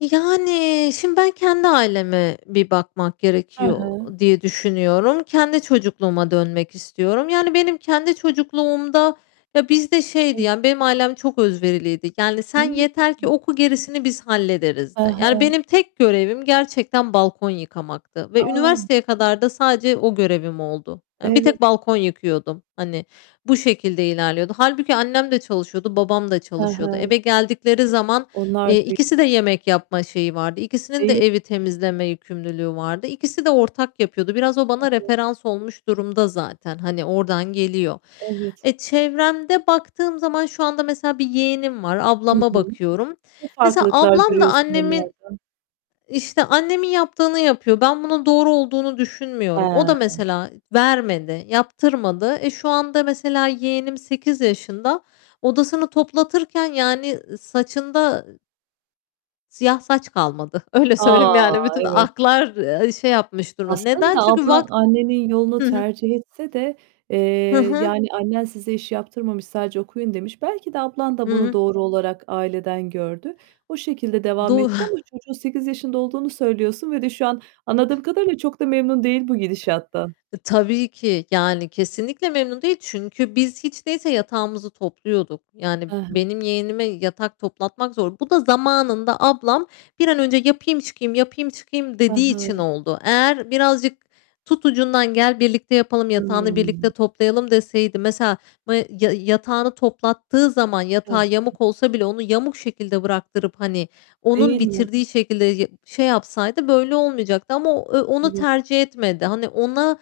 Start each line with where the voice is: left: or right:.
left: Yani, şimdi ben kendi aileme bir bakmak
right: Hı
left: gerekiyor
right: hı.
left: diye düşünüyorum. Kendi çocukluğuma dönmek istiyorum. Yani benim kendi çocukluğumda ya, bizde şeydi,
right: Hı.
left: ya, benim ailem çok özveriliydi. Yani, "Sen yeter ki
right: [unintelligible]
left: oku, gerisini biz
right: Hı
left: hallederiz."di. Yani
right: hı.
left: benim tek görevim gerçekten balkon yıkamaktı ve
right: A!
left: üniversiteye kadar da sadece o görevim oldu. Yani bir
right: Evet.
left: tek balkon yıkıyordum, hani, bu şekilde ilerliyordu. Hâlbuki annem de çalışıyordu, babam da
right: Hı
left: çalışıyordu.
right: hı.
left: Eve geldikleri zaman,
right: Onlar
left: eee,
right: de
left: ikisi de yemek yapma şeyi vardı. İkisinin
right: Deği
left: de evi temizleme yükümlülüğü vardı. İkisi de ortak yapıyordu. Biraz o bana
right: Hı hı.
left: referans olmuş durumda zaten, hani, oradan geliyor.
right: Evet.
left: Eee, çevremde baktığım zaman şu anda mesela bir yeğenim var,
right: Hı
left: ablama
right: hı.
left: bakıyorum.
right: Ne
left: Mesela
right: farklılıklar
left: ablam da
right: görüyorsun
left: annemin
right: onlarda?
left: işte, annemin yaptığını yapıyor. Ben bunun doğru olduğunu düşünmüyorum. O da
right: He.
left: mesela vermedi, yaptırmadı. Eee, şu anda mesela yeğenim 8 yaşında, odasını toplatırken yani, ııı, saçında siyah saç kalmadı. Öyle
right: A!
left: söyleyeyim, yani bütün
right: Evet.
left: aklar, eee, şey yapmış durumda. Neden?
right: Aslında
left: Çünkü
right: ablan
left: vak ı
right: annenin yolunu
left: Hı hı
right: tercih etse de, eee,
left: Hı hı.
right: yani annen size iş yaptırmamış, "Sadece okuyun." demiş. Belki de ablan
left: Hı
right: da bunu
left: hı.
right: doğru olarak aileden gördü. O şekilde devam
left: Doğ
right: etti ama çocuğun 8 yaşında olduğunu söylüyorsun ve de şu an anladığım kadarıyla çok da memnun değil bu gidişattan.
left: E, tabii ki. Yani kesinlikle memnun değil. Çünkü biz hiç değilse yatağımızı topluyorduk. Yani
right: I hı.
left: benim yeğenime yatak toplatmak zor. Bu da zamanında ablam, "Bir an önce yapayım, çıkayım; yapayım, çıkayım."
right: I
left: dediği için
right: hı.
left: oldu. Eğer birazcık, "Tut ucundan, gel birlikte yapalım, yatağını birlikte
right: Hıı.
left: toplayalım." deseydi mesela ma ya yatağını toplattığı zaman
right: Hı
left: yatağı
right: hı.
left: yamuk olsa bile onu yamuk şekilde bıraktırıp, hani, onun
right: Değil mi?
left: bitirdiği şekilde ye şey yapsaydı böyle olmayacaktı ama o, eee, onu
right: Evet.
left: tercih etmedi. Hani, ona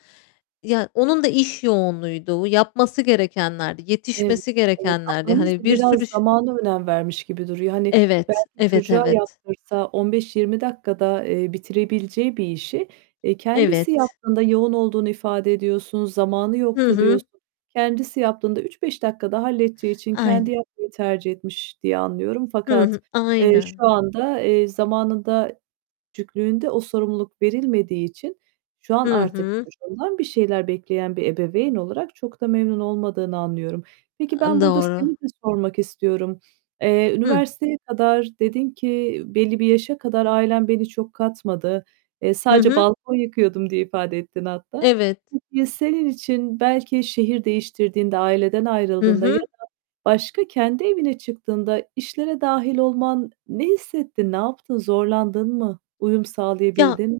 left: Ya, onun da iş yoğunluğuydu. Yapması gerekenlerdi,
right: Ev
left: yetişmesi
right: evet.
left: gerekenlerdi.
right: Ablanız
left: Hani,
right: da
left: bir
right: biraz
left: sürü ş
right: zamana önem vermiş gibi duruyor. Hani,
left: Evet.
right: belki
left: Evet,
right: çocuğa
left: evet.
right: yaptırsa 15-20 dakikada, eee, bitirebileceği bir işi, eee, kendisi
left: Evet.
right: yaptığında -yoğun olduğunu ifade ediyorsun, zamanı
left: Hı
right: yoktu
left: hı.
right: diyorsun kendisi yaptığında 3-5 dakikada halledeceği için kendi
left: Ayne
right: yapmayı tercih etmiş diye anlıyorum.
left: Hı
right: Fakat,
left: hı.
right: eee,
left: Aynen.
right: şu anda, eee, zamanında, küçüklüğünde o sorumluluk verilmediği için şu an
left: Hı
right: artık
left: hı.
right: çocuğundan bir şeyler bekleyen bir ebeveyn olarak çok da memnun olmadığını anlıyorum. Peki
left: A,
right: ben burada
left: doğru.
right: seni de sormak istiyorum. Eee,
left: Hı.
right: üniversiteye kadar dedin ki "Belli bir yaşa kadar ailem beni çok katmadı. Eee,
left: Hı
right: sadece
left: hı.
right: balkon yıkıyordum." diye ifade ettin hatta.
left: Evet.
right: Peki ya, senin için belki şehir değiştirdiğinde, aileden
left: Hı
right: ayrıldığında ya
left: hı.
right: da başka, kendi evine çıktığında işlere dâhil olman ne hissettin, ne yaptın, zorlandın mı, uyum
left: Ya
right: sağlayabildin mi?